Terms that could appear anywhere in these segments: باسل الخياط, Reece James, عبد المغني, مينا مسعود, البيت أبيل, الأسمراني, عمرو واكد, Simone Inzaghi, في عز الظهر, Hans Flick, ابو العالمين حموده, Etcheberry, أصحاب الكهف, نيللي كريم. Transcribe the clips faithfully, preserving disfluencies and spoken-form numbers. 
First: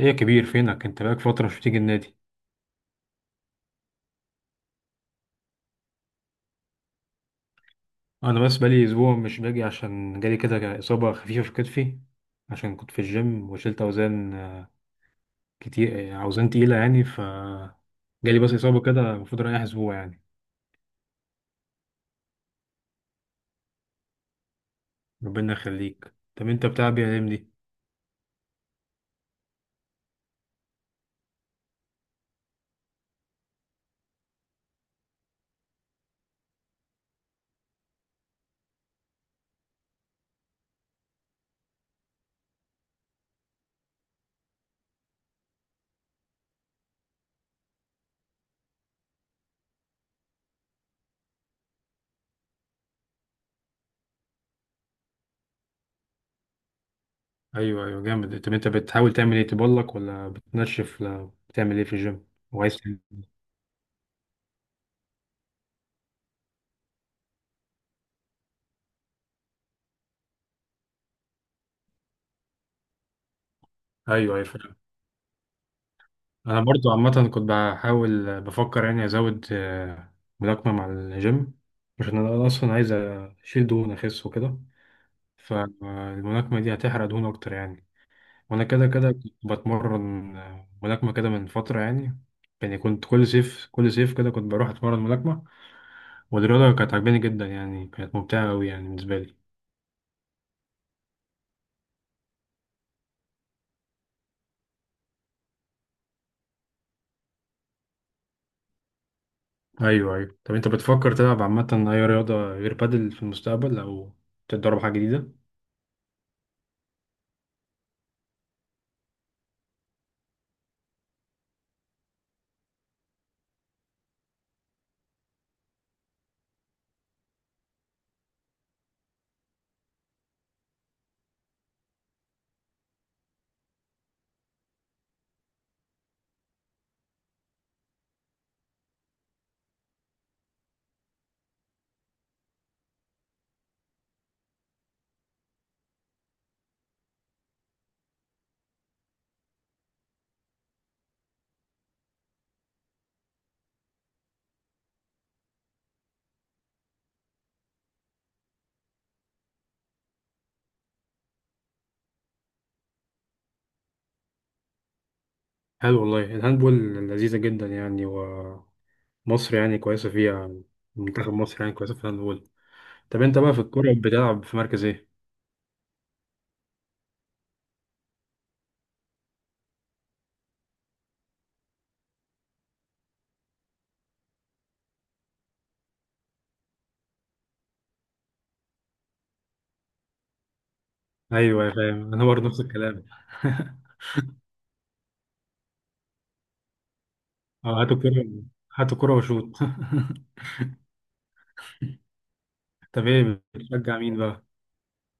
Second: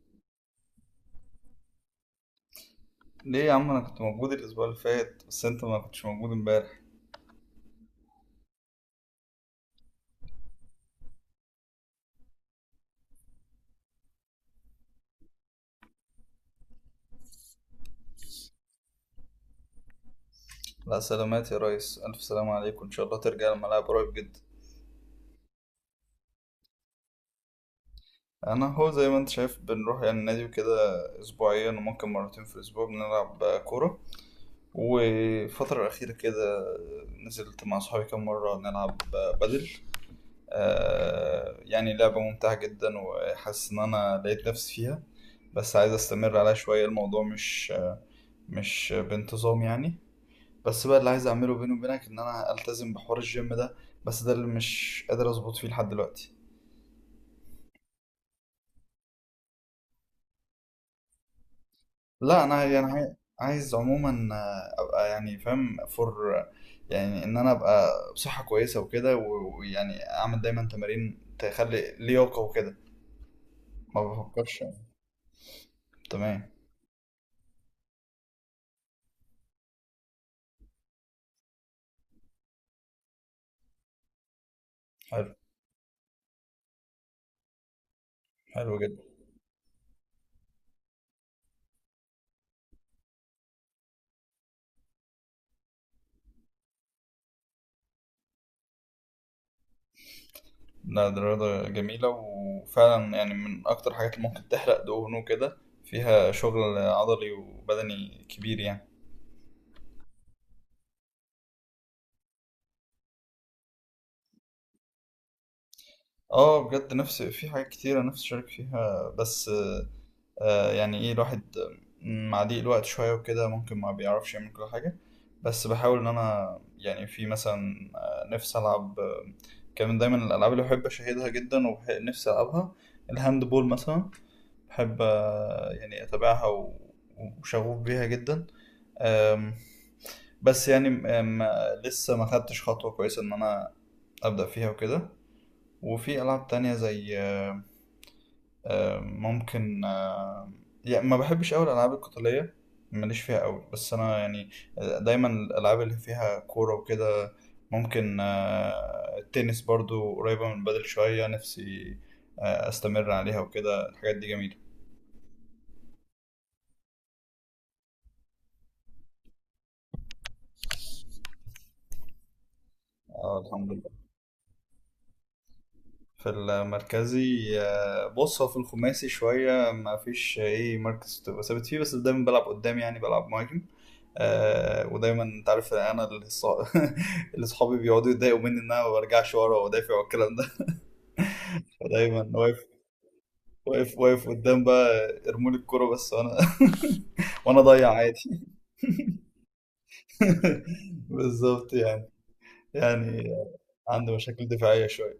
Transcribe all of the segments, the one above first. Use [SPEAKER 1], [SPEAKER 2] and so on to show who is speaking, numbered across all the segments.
[SPEAKER 1] ايه يا كبير، فينك انت؟ بقالك فترة مش بتيجي النادي.
[SPEAKER 2] ليه يا عم، انا كنت موجود الاسبوع اللي فات، بس انت ما كنتش موجود امبارح.
[SPEAKER 1] انا بس بقالي اسبوع مش باجي، عشان جالي كده اصابة خفيفة في كتفي. عشان كنت في الجيم وشلت اوزان آه، كتير، آه، اوزان تقيلة يعني ف جالي بس اصابة كده، المفروض رايح اسبوع يعني.
[SPEAKER 2] لا، سلامات يا ريس، الف سلام عليك، وان شاء الله ترجع الملعب قريب جدا.
[SPEAKER 1] ربنا يخليك. طب انت بتاع بي دي؟
[SPEAKER 2] انا هو زي ما انت شايف بنروح يعني النادي وكده اسبوعيا، وممكن مرتين في الاسبوع بنلعب كوره. والفتره الاخيره كده نزلت مع صحابي كام مره نلعب بدل. آه يعني لعبه ممتعه جدا، وحاسس ان انا لقيت نفسي فيها. بس عايز استمر عليها شويه. الموضوع مش مش بانتظام يعني. بس بقى اللي عايز اعمله بيني وبينك ان انا التزم بحوار الجيم ده، بس ده اللي مش قادر اظبط فيه لحد دلوقتي.
[SPEAKER 1] ايوه، ايوه، جامد. طب انت بتحاول تعمل ايه؟ تبلك ولا بتنشف ولا بتعمل ايه في الجيم
[SPEAKER 2] لا، انا
[SPEAKER 1] وعايز
[SPEAKER 2] يعني
[SPEAKER 1] تعمل
[SPEAKER 2] عاي-
[SPEAKER 1] إيه؟
[SPEAKER 2] عايز عموما، آه، ابقى يعني فاهم فور، يعني ان انا ابقى بصحة كويسة وكده، و- ويعني اعمل دايما تمارين تخلي لياقة وكده. ما
[SPEAKER 1] ايوه، ايوه،
[SPEAKER 2] بفكرش
[SPEAKER 1] فاهم.
[SPEAKER 2] يعني. تمام.
[SPEAKER 1] انا برضو عامه كنت بحاول بفكر يعني ازود آه، ملاكمه مع الجيم، عشان انا اصلا عايز اشيل دهون اخس وكده.
[SPEAKER 2] حلو.
[SPEAKER 1] فالملاكمه دي هتحرق دهون اكتر يعني. وانا
[SPEAKER 2] حلو
[SPEAKER 1] كده
[SPEAKER 2] جدا.
[SPEAKER 1] كده كنت بتمرن آه، ملاكمه كده من فتره يعني. يعني كنت كل صيف كل صيف كده كنت بروح اتمرن ملاكمه. والرياضه كانت عجباني جدا، يعني كانت ممتعه قوي يعني بالنسبه لي.
[SPEAKER 2] لا، دي رياضة جميلة، وفعلا يعني من اكتر حاجات اللي ممكن تحرق دهون وكده، فيها شغل عضلي وبدني كبير يعني.
[SPEAKER 1] ايوه، ايوه. طب انت بتفكر تلعب عامه اي رياضه غير بادل في المستقبل، او تتدرب حاجه جديده؟
[SPEAKER 2] اه بجد، نفس في حاجات كتيرة نفسي أشارك فيها، بس آه آه، يعني ايه الواحد، مع ضيق الوقت شوية وكده ممكن ما بيعرفش يعمل كل حاجة. بس بحاول إن أنا يعني في مثلا آه، نفسي ألعب آه، كان من دايما الألعاب اللي بحب أشاهدها جدا ونفسي ألعبها الهاند بول مثلا. بحب آه، يعني أتابعها و- وشغوف بيها جدا. آم، بس يعني آم، لسه ما خدتش خطوة كويسة إن أنا أبدأ فيها وكده. وفي ألعاب تانية زي آه، ممكن آه، يعني ما بحبش قوي الالعاب القتاليه، ماليش فيها قوي. بس انا يعني آه، دايما الالعاب اللي فيها كوره وكده. ممكن آه، التنس برضو قريبه من بدل شويه، نفسي آه، استمر عليها وكده. الحاجات دي جميله.
[SPEAKER 1] حلو والله، الهاندبول لذيذة جدا يعني. ومصر يعني كويسة فيها، منتخب مصر يعني كويسة في الهاندبول. طب
[SPEAKER 2] اه
[SPEAKER 1] انت بقى في
[SPEAKER 2] الحمد
[SPEAKER 1] الكورة
[SPEAKER 2] لله.
[SPEAKER 1] بتلعب في مركز ايه؟
[SPEAKER 2] في المركزي، آه، بص، هو في الخماسي شويه ما فيش ايه مركز تبقى ثابت فيه، بس دايما بلعب قدام يعني بلعب مهاجم. آه ودايما انت عارف، انا اللي صا- اللي صحابي بيقعدوا يتضايقوا مني ان انا ما برجعش ورا وادافع والكلام ده.
[SPEAKER 1] ايوه يا فاهم،
[SPEAKER 2] فدايما
[SPEAKER 1] انا برضه نفس
[SPEAKER 2] واقف،
[SPEAKER 1] الكلام.
[SPEAKER 2] واقف واقف قدام. بقى ارمولي الكوره بس وانا وانا
[SPEAKER 1] اه،
[SPEAKER 2] اضيع
[SPEAKER 1] هاتوا كورة،
[SPEAKER 2] عادي.
[SPEAKER 1] هاتوا كورة وشوط
[SPEAKER 2] بالظبط يعني
[SPEAKER 1] طب
[SPEAKER 2] يعني
[SPEAKER 1] ايه بتشجع
[SPEAKER 2] عنده
[SPEAKER 1] مين بقى؟
[SPEAKER 2] مشاكل دفاعيه شويه.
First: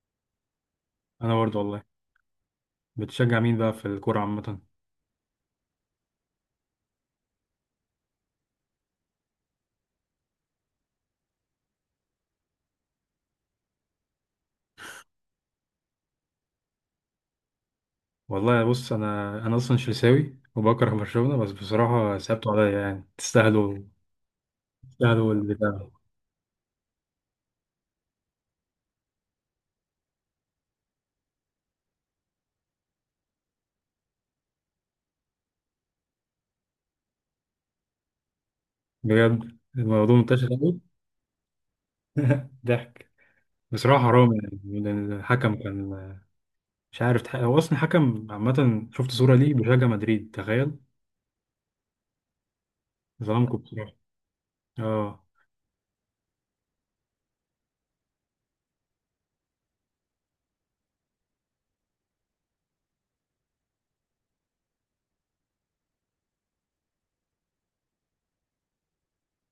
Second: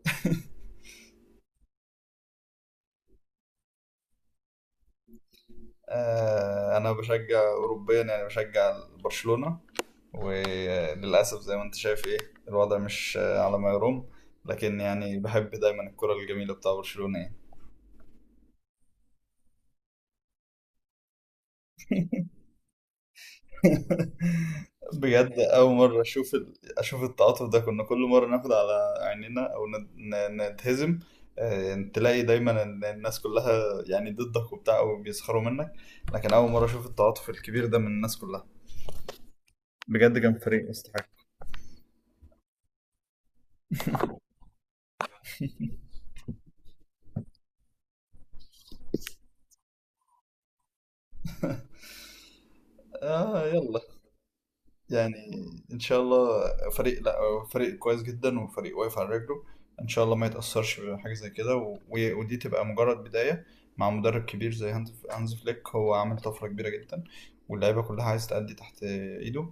[SPEAKER 1] انا برضه والله. بتشجع مين بقى في الكورة عامة؟
[SPEAKER 2] آه انا بشجع اوروبيا، يعني بشجع برشلونه. وللاسف زي ما انت شايف، ايه، الوضع مش آه، على ما يرام، لكن يعني بحب دايما الكره الجميله بتاع برشلونه يعني.
[SPEAKER 1] والله بص، انا انا اصلا شلساوي وبكره برشلونة، بس بصراحة سابتوا عليا. يعني تستاهلوا
[SPEAKER 2] بجد،
[SPEAKER 1] تستاهلوا
[SPEAKER 2] أول
[SPEAKER 1] البتاع.
[SPEAKER 2] مرة أشوف ال... أشوف التعاطف ده. كنا كل مرة ناخد على عيننا أو ند... ن- نتهزم، آه، تلاقي دايما إن الناس كلها يعني ضدك وبتاع أو بيسخروا منك. لكن أول مرة أشوف التعاطف الكبير ده من الناس كلها.
[SPEAKER 1] بجد الموضوع
[SPEAKER 2] بجد كان
[SPEAKER 1] منتشر
[SPEAKER 2] فريق
[SPEAKER 1] قوي.
[SPEAKER 2] يستحق.
[SPEAKER 1] ضحك. بصراحة حرام يعني، لأن الحكم كان مش عارف تح- هو أصلا حكم. عامة شفت صورة ليه بيشجع مدريد، تخيل.
[SPEAKER 2] آه
[SPEAKER 1] ظلمكم
[SPEAKER 2] يلا،
[SPEAKER 1] بصراحة.
[SPEAKER 2] يعني
[SPEAKER 1] اه،
[SPEAKER 2] ان شاء الله. فريق، لا، هو فريق كويس جدا وفريق واقف على رجله. ان شاء الله ما يتاثرش بحاجه زي كده، و- و- ودي تبقى مجرد بدايه، مع مدرب كبير زي هانز هانز فليك. هو عامل طفره كبيره جدا، واللعيبه كلها عايز تأدي تحت ايده.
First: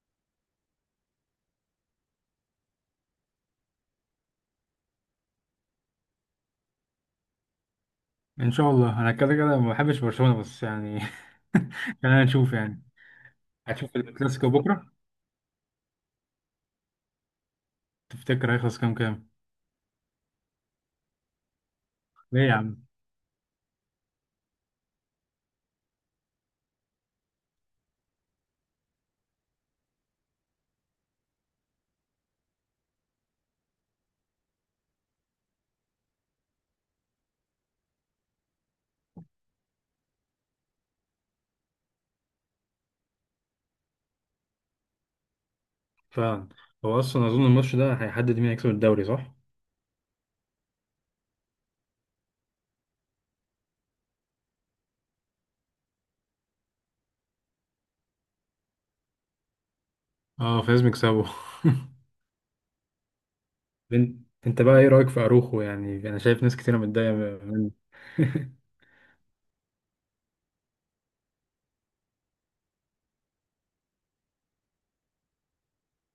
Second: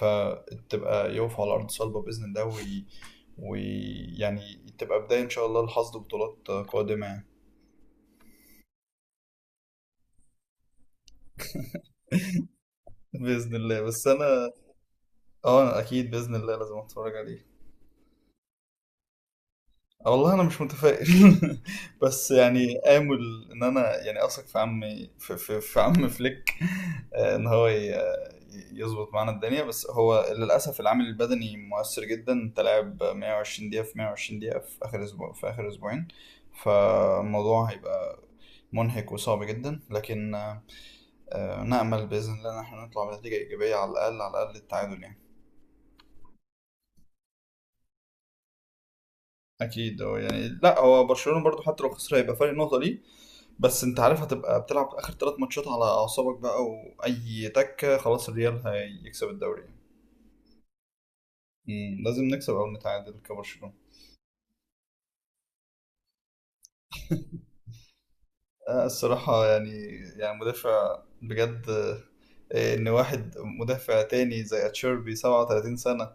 [SPEAKER 2] فتبقى يقف على ارض صلبه باذن الله وي... ويعني تبقى بدايه ان شاء الله لحصد بطولات قادمه يعني.
[SPEAKER 1] إن شاء الله. أنا كده كده ما بحبش برشلونة بس يعني خلينا نشوف يعني.
[SPEAKER 2] باذن الله.
[SPEAKER 1] هتشوف
[SPEAKER 2] بس
[SPEAKER 1] الكلاسيكو
[SPEAKER 2] انا
[SPEAKER 1] بكرة؟
[SPEAKER 2] اه اكيد باذن الله لازم اتفرج عليه.
[SPEAKER 1] تفتكر هيخلص كام كام؟
[SPEAKER 2] والله أنا مش متفائل. بس
[SPEAKER 1] ليه يا
[SPEAKER 2] يعني
[SPEAKER 1] عم؟
[SPEAKER 2] آمل إن أنا يعني أثق في عمي، في, في, في عم فليك، آه، إن هو ي- يظبط معانا الدنيا. بس هو للأسف العامل البدني مؤثر جدا. أنت لاعب مائة وعشرين دقيقة في مائة وعشرين دقيقة في آخر أسبوع في آخر أسبوعين، فالموضوع هيبقى منهك وصعب جدا، لكن آه، آه، نأمل بإذن الله إن احنا نطلع بنتيجة إيجابية، على الأقل على الأقل التعادل يعني.
[SPEAKER 1] فعلا. هو أصلا أظن الماتش ده هيحدد مين هيكسب الدوري، صح؟
[SPEAKER 2] أكيد. هو يعني لا، هو برشلونة برضو حتى لو خسر هيبقى فرق نقطة ليه، بس انت عارف هتبقى بتلعب اخر ثلاث ماتشات على اعصابك بقى، واي تكه خلاص الريال هيكسب الدوري.
[SPEAKER 1] اه، فلازم يكسبوا.
[SPEAKER 2] مم. لازم نكسب او نتعادل كبرشلونه.
[SPEAKER 1] انت أنت بقى ايه رأيك في اروخو؟ يعني انا شايف ناس كتيرة متضايقة منه.
[SPEAKER 2] آه، الصراحه يعني، يعني مدافع بجد، آه، ان واحد مدافع تاني زي اتشيربي سبعة وتلاتين سنه،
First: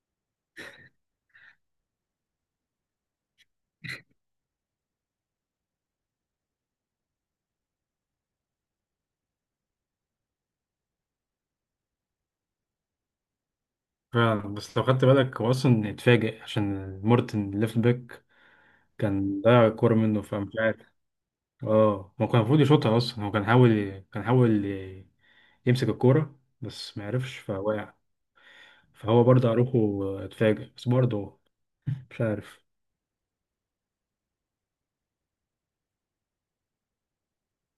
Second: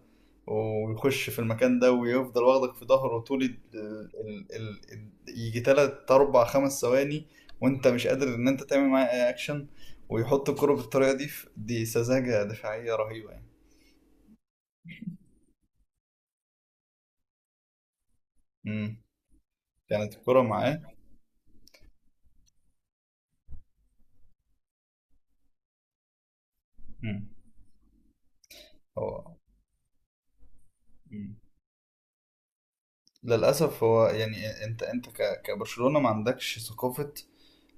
[SPEAKER 2] ويخش في المكان ده ويفضل واخدك في ظهره طول ال... ال... ال... ال... يجي تلات اربع خمس ثواني وانت مش قادر ان انت تعمل معاه اي اكشن، ويحط الكرة بالطريقة دي. في- دي سذاجة دفاعية رهيبة يعني.
[SPEAKER 1] فعلا، بس لو خدت بالك هو اصلا اتفاجئ، عشان مورتن ليفت باك
[SPEAKER 2] مم.
[SPEAKER 1] كان ضيع الكوره
[SPEAKER 2] كانت
[SPEAKER 1] منه،
[SPEAKER 2] الكرة
[SPEAKER 1] فمش عارف.
[SPEAKER 2] معاه.
[SPEAKER 1] اه، هو كان المفروض يشوطها اصلا. هو كان حاول كان حاول يمسك الكوره، بس ما
[SPEAKER 2] مم.
[SPEAKER 1] عرفش فوقع. فهو
[SPEAKER 2] هو.
[SPEAKER 1] برضه اروخو اتفاجئ، بس
[SPEAKER 2] مم.
[SPEAKER 1] برضه مش عارف.
[SPEAKER 2] للأسف هو يعني، أنت، أنت ك- كبرشلونة ما عندكش ثقافة،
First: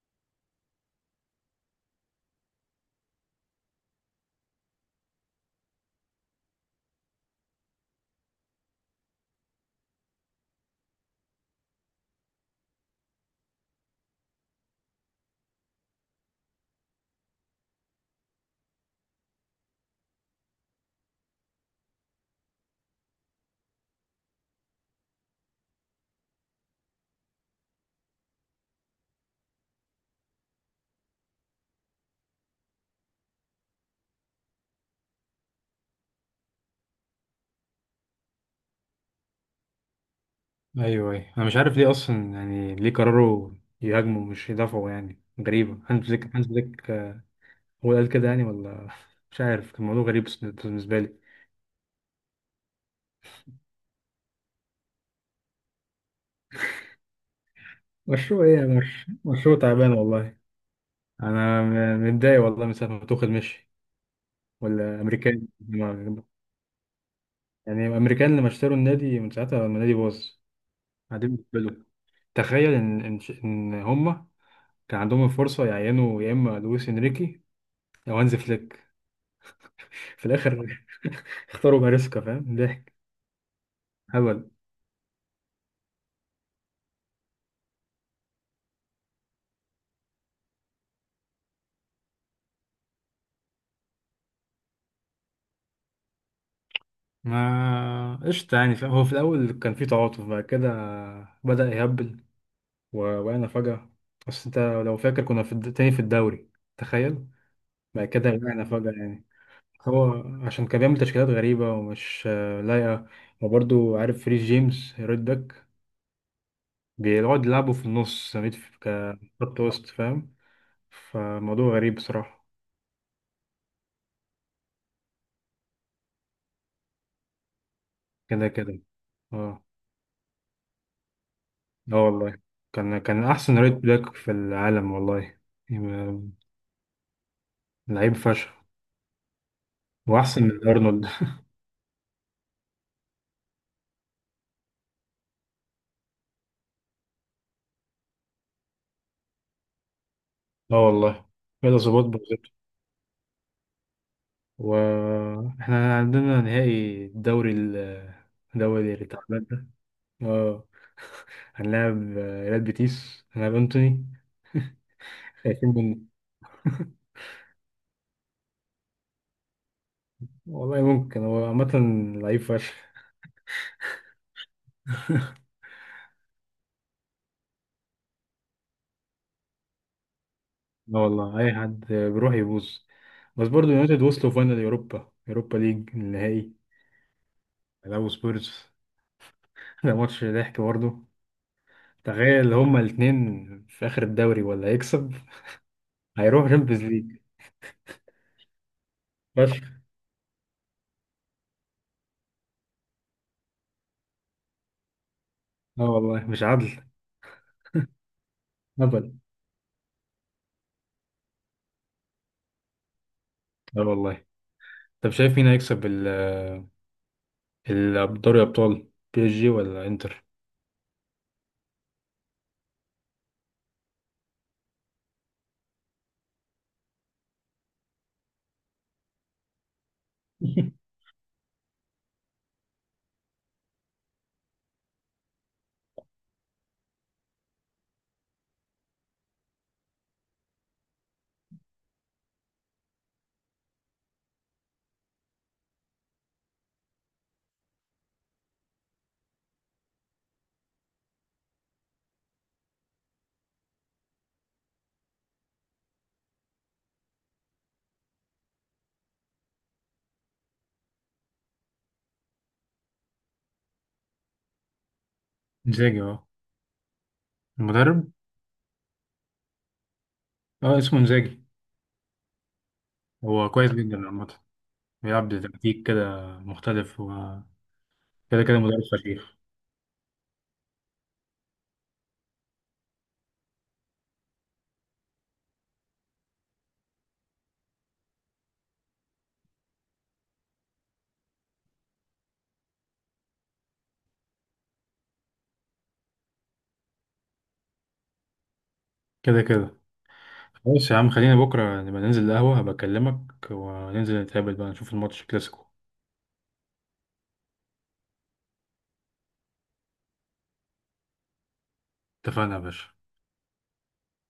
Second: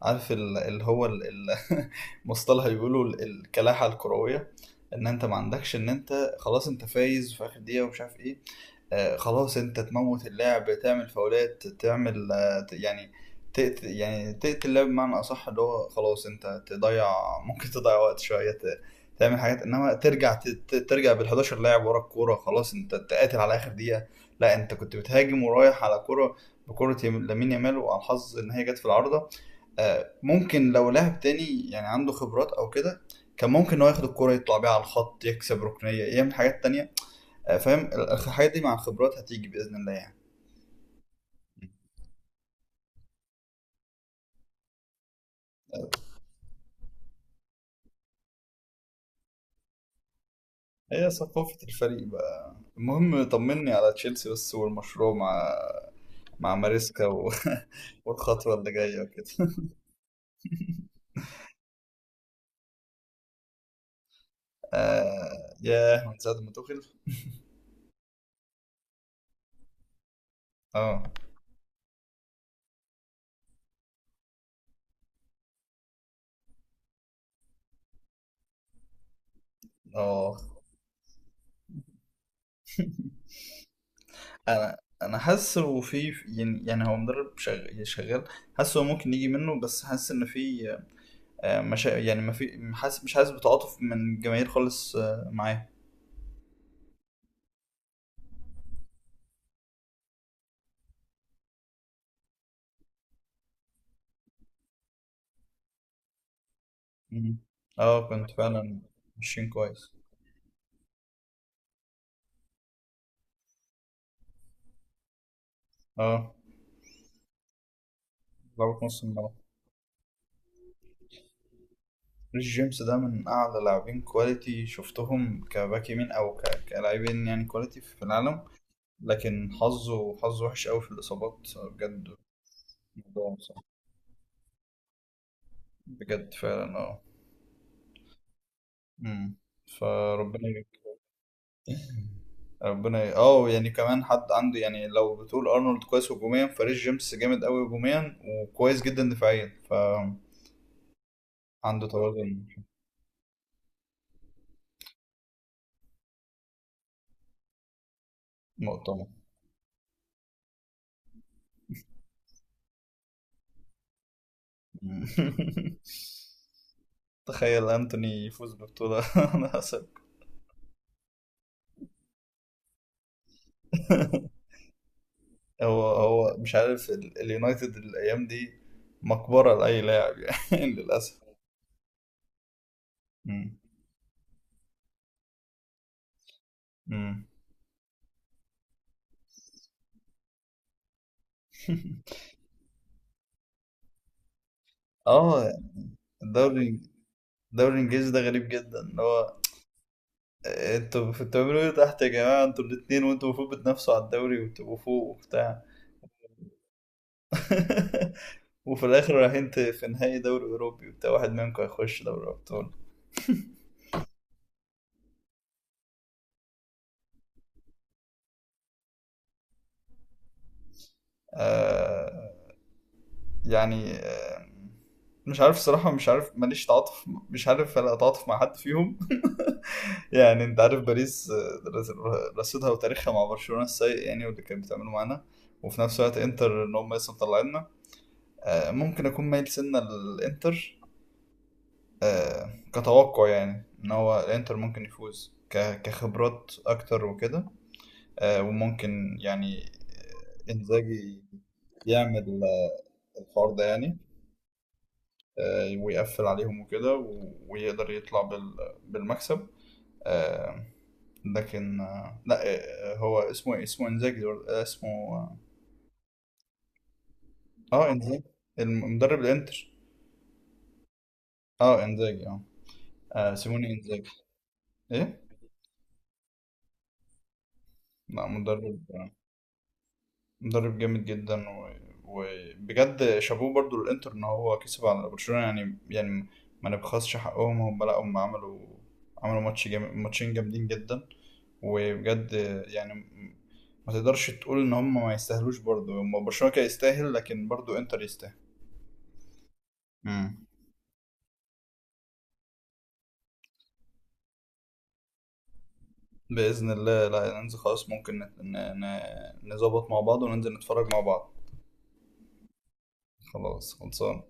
[SPEAKER 2] عارف ال- اللي هو ال- ال- مصطلح بيقولوا ال- الكلاحة الكروية. إن أنت ما عندكش، إن أنت خلاص أنت فايز في آخر دقيقة ومش عارف إيه، آه، خلاص انت تموت اللاعب، تعمل فاولات، تعمل آه، ت- يعني تقت يعني تقتل اللاعب بمعنى اصح، اللي هو خلاص انت تضيع. ممكن تضيع وقت شويه، ت- تعمل حاجات، انما ترجع، ت- ت- ترجع بال حداشر لاعب ورا الكوره، خلاص انت تقاتل على اخر دقيقه. لا، انت كنت بتهاجم ورايح على كوره بكره، يم- لامين يامال، وعلى الحظ ان هي جت في العارضه. آه، ممكن لو لاعب تاني يعني عنده خبرات او كده كان ممكن ان هو ياخد الكوره يطلع بيها على الخط يكسب ركنيه يعمل حاجات تانية، آه، فاهم. الحاجات دي مع الخبرات هتيجي باذن الله يعني.
[SPEAKER 1] ايوه، ايوه، انا مش عارف ليه اصلا. يعني ليه قرروا يهاجموا مش يدافعوا؟ يعني غريبه. هانز فليك هانز فليك هو اللي قال كده يعني ولا مش عارف. كان موضوع غريب بالنسبه
[SPEAKER 2] هي
[SPEAKER 1] لي.
[SPEAKER 2] ثقافه الفريق بقى. المهم طمني على تشيلسي بس، والمشروع مع مع ماريسكا و...
[SPEAKER 1] مشروع
[SPEAKER 2] والخطوه
[SPEAKER 1] ايه يا!
[SPEAKER 2] اللي جايه
[SPEAKER 1] مش
[SPEAKER 2] وكده.
[SPEAKER 1] مشروع، تعبان والله. انا م- متضايق والله من ساعه ما توخيل مشي. والامريكان.
[SPEAKER 2] آه... ياه، من ساعه ما توخيل.
[SPEAKER 1] يعني الامريكان لما اشتروا النادي، من ساعتها لما النادي باظ.
[SPEAKER 2] اه
[SPEAKER 1] قاعدين بيقبلوا. تخيل ان ان ش- ان هم كان عندهم الفرصه يعينوا يا اما لويس انريكي، او هانز فليك. في
[SPEAKER 2] اه.
[SPEAKER 1] الاخر اختاروا ماريسكا، فاهم، ضحك. هبل.
[SPEAKER 2] انا انا حاسس إنه في، يعني يعني هو مدرب شغ- شغال. حاسس هو ممكن يجي منه، بس حاسس ان في آه، مشا... يعني ما في، حاسس، مش حاسس بتعاطف من الجماهير خالص آه، معاه.
[SPEAKER 1] ما قشطة يعني، فاهم. هو في الأول كان في تعاطف، بعد كده بدأ يهبل و- وقعنا فجأة. بس أنت لو فاكر كنا في الد- تاني في الدوري، تخيل.
[SPEAKER 2] مم.
[SPEAKER 1] بعد
[SPEAKER 2] اه
[SPEAKER 1] كده
[SPEAKER 2] كنت
[SPEAKER 1] وقعنا
[SPEAKER 2] فعلا
[SPEAKER 1] فجأة يعني.
[SPEAKER 2] ماشيين كويس.
[SPEAKER 1] هو عشان كان بيعمل تشكيلات غريبة ومش آه، لايقة. وبرضه عارف، فريز جيمس رايت باك
[SPEAKER 2] اه،
[SPEAKER 1] بيقعد يلعبه في النص ميد في-
[SPEAKER 2] ضربة نص الملعب.
[SPEAKER 1] كخط وسط، فاهم. فالموضوع غريب
[SPEAKER 2] ريس
[SPEAKER 1] بصراحة.
[SPEAKER 2] جيمس ده من أعلى لاعبين كواليتي شفتهم كباك يمين، أو ك- كلاعبين يعني كواليتي في العالم،
[SPEAKER 1] كده كده.
[SPEAKER 2] لكن
[SPEAKER 1] اه.
[SPEAKER 2] حظه حظه وحش أوي في الإصابات.
[SPEAKER 1] اه
[SPEAKER 2] بجد
[SPEAKER 1] والله، كان كان
[SPEAKER 2] الموضوع
[SPEAKER 1] أحسن
[SPEAKER 2] صعب.
[SPEAKER 1] رايت باك في العالم والله. يبقى
[SPEAKER 2] بجد فعلا. اه.
[SPEAKER 1] لعيب فشخ.
[SPEAKER 2] أمم.
[SPEAKER 1] وأحسن
[SPEAKER 2] فربنا يبارك.
[SPEAKER 1] من أرنولد.
[SPEAKER 2] ربنا ي... اه يعني كمان حد عنده، يعني لو بتقول أرنولد كويس هجوميا، فريس جيمس جامد أوي هجوميا وكويس جدا دفاعيا، فعنده
[SPEAKER 1] اه والله، كده ظباط
[SPEAKER 2] توازن.
[SPEAKER 1] بالظبط. واحنا عندنا نهائي الدوري ال- الدوري اللي
[SPEAKER 2] مؤتمر.
[SPEAKER 1] تعبان ده. اه. هنلاعب آه، ريال بيتيس، هنلاعب انتوني. خايفين
[SPEAKER 2] أمم.
[SPEAKER 1] منه.
[SPEAKER 2] تخيل أنتوني يفوز ببطولة. أنا.
[SPEAKER 1] والله ممكن، هو عامة لعيب فشخ.
[SPEAKER 2] هو هو مش عارف، ال- اليونايتد الايام دي مقبره لاي لاعب يعني،
[SPEAKER 1] لا
[SPEAKER 2] للاسف.
[SPEAKER 1] والله، أي حد بيروح يبوظ. بس
[SPEAKER 2] مم.
[SPEAKER 1] برضه يونايتد وصلوا فاينل، يوروبا يوروبا ليج النهائي.
[SPEAKER 2] مم.
[SPEAKER 1] لعبوا سبيرز. ده ماتش ضحك برضه. تخيل، هما الاتنين في آخر الدوري، ولا هيكسب
[SPEAKER 2] اه.
[SPEAKER 1] هيروح
[SPEAKER 2] الدوري
[SPEAKER 1] شامبيونز ليج.
[SPEAKER 2] الدوري الانجليزي ده غريب جدا، اللي هو
[SPEAKER 1] فشخ.
[SPEAKER 2] انتوا في- بتعملوا ايه تحت يا جماعه؟ انتوا الاتنين، وانتوا المفروض بتنافسوا على الدوري وتبقوا فوق وبتاع،
[SPEAKER 1] اه والله، مش عدل.
[SPEAKER 2] وفي
[SPEAKER 1] هبل.
[SPEAKER 2] الاخر رايحين ت- في نهائي دوري اوروبي وبتاع، واحد منكم هيخش دوري ابطال.
[SPEAKER 1] اه والله. طب شايف مين هيكسب ال ال- دوري أبطال؟ بي اس جي ولا انتر؟
[SPEAKER 2] آه يعني، آه، مش عارف صراحة، مش عارف، ماليش تعاطف، مش عارف أنا أتعاطف مع حد فيهم. يعني أنت عارف باريس، آه، رس- رصيدها وتاريخها مع برشلونة السيء يعني، واللي كانت بتعمله معانا. وفي نفس الوقت إنتر إن هم لسه مطلعيننا. آه، ممكن أكون مايل سنة للإنتر. آه، كتوقع يعني إن هو الإنتر ممكن يفوز ك- كخبرات أكتر وكده. آه، وممكن يعني آه، إنزاجي يعمل الحوار ده يعني، آه، ويقفل عليهم وكده، و- ويقدر يطلع بال- بالمكسب. آه، لكن آه، لا، آه، هو اسمه إيه؟ اسمه انزاجي ولا- آه، اسمه، اه
[SPEAKER 1] انزاجي، اه.
[SPEAKER 2] آه،
[SPEAKER 1] المدرب.
[SPEAKER 2] انزاجي، المدرب الانتر.
[SPEAKER 1] اه، اسمه انزاجي.
[SPEAKER 2] اه انزاجي اه. آه،
[SPEAKER 1] هو كويس
[SPEAKER 2] سيموني
[SPEAKER 1] جدا
[SPEAKER 2] انزاجي.
[SPEAKER 1] عامة.
[SPEAKER 2] ايه،
[SPEAKER 1] بيلعب بتكتيك كده مختلف و
[SPEAKER 2] لا،
[SPEAKER 1] كده كده
[SPEAKER 2] مدرب
[SPEAKER 1] مدرب
[SPEAKER 2] آه،
[SPEAKER 1] فشيخ.
[SPEAKER 2] مدرب جامد جدا و- وبجد شابوه برضو للانتر ان هو كسب على برشلونة يعني يعني ما نبخسش حقهم. هم، لا، هم عملوا عملوا ماتش جامد، ماتشين جامدين جدا، وبجد يعني ما تقدرش تقول ان هم ما يستاهلوش. برضو هم، برشلونة كان يستاهل، لكن برضو انتر يستاهل.
[SPEAKER 1] كده كده.
[SPEAKER 2] مم.
[SPEAKER 1] خلاص يا عم، خلينا بكرة نبقى ننزل القهوة، هبقى أكلمك. وننزل نتقابل بقى، نشوف الماتش كلاسيكو.
[SPEAKER 2] بإذن الله، لا ننزل خلاص، ممكن نت- ن- ن- نظبط مع بعض وننزل نتفرج مع بعض.
[SPEAKER 1] اتفقنا يا باشا.
[SPEAKER 2] خلاص خلصان.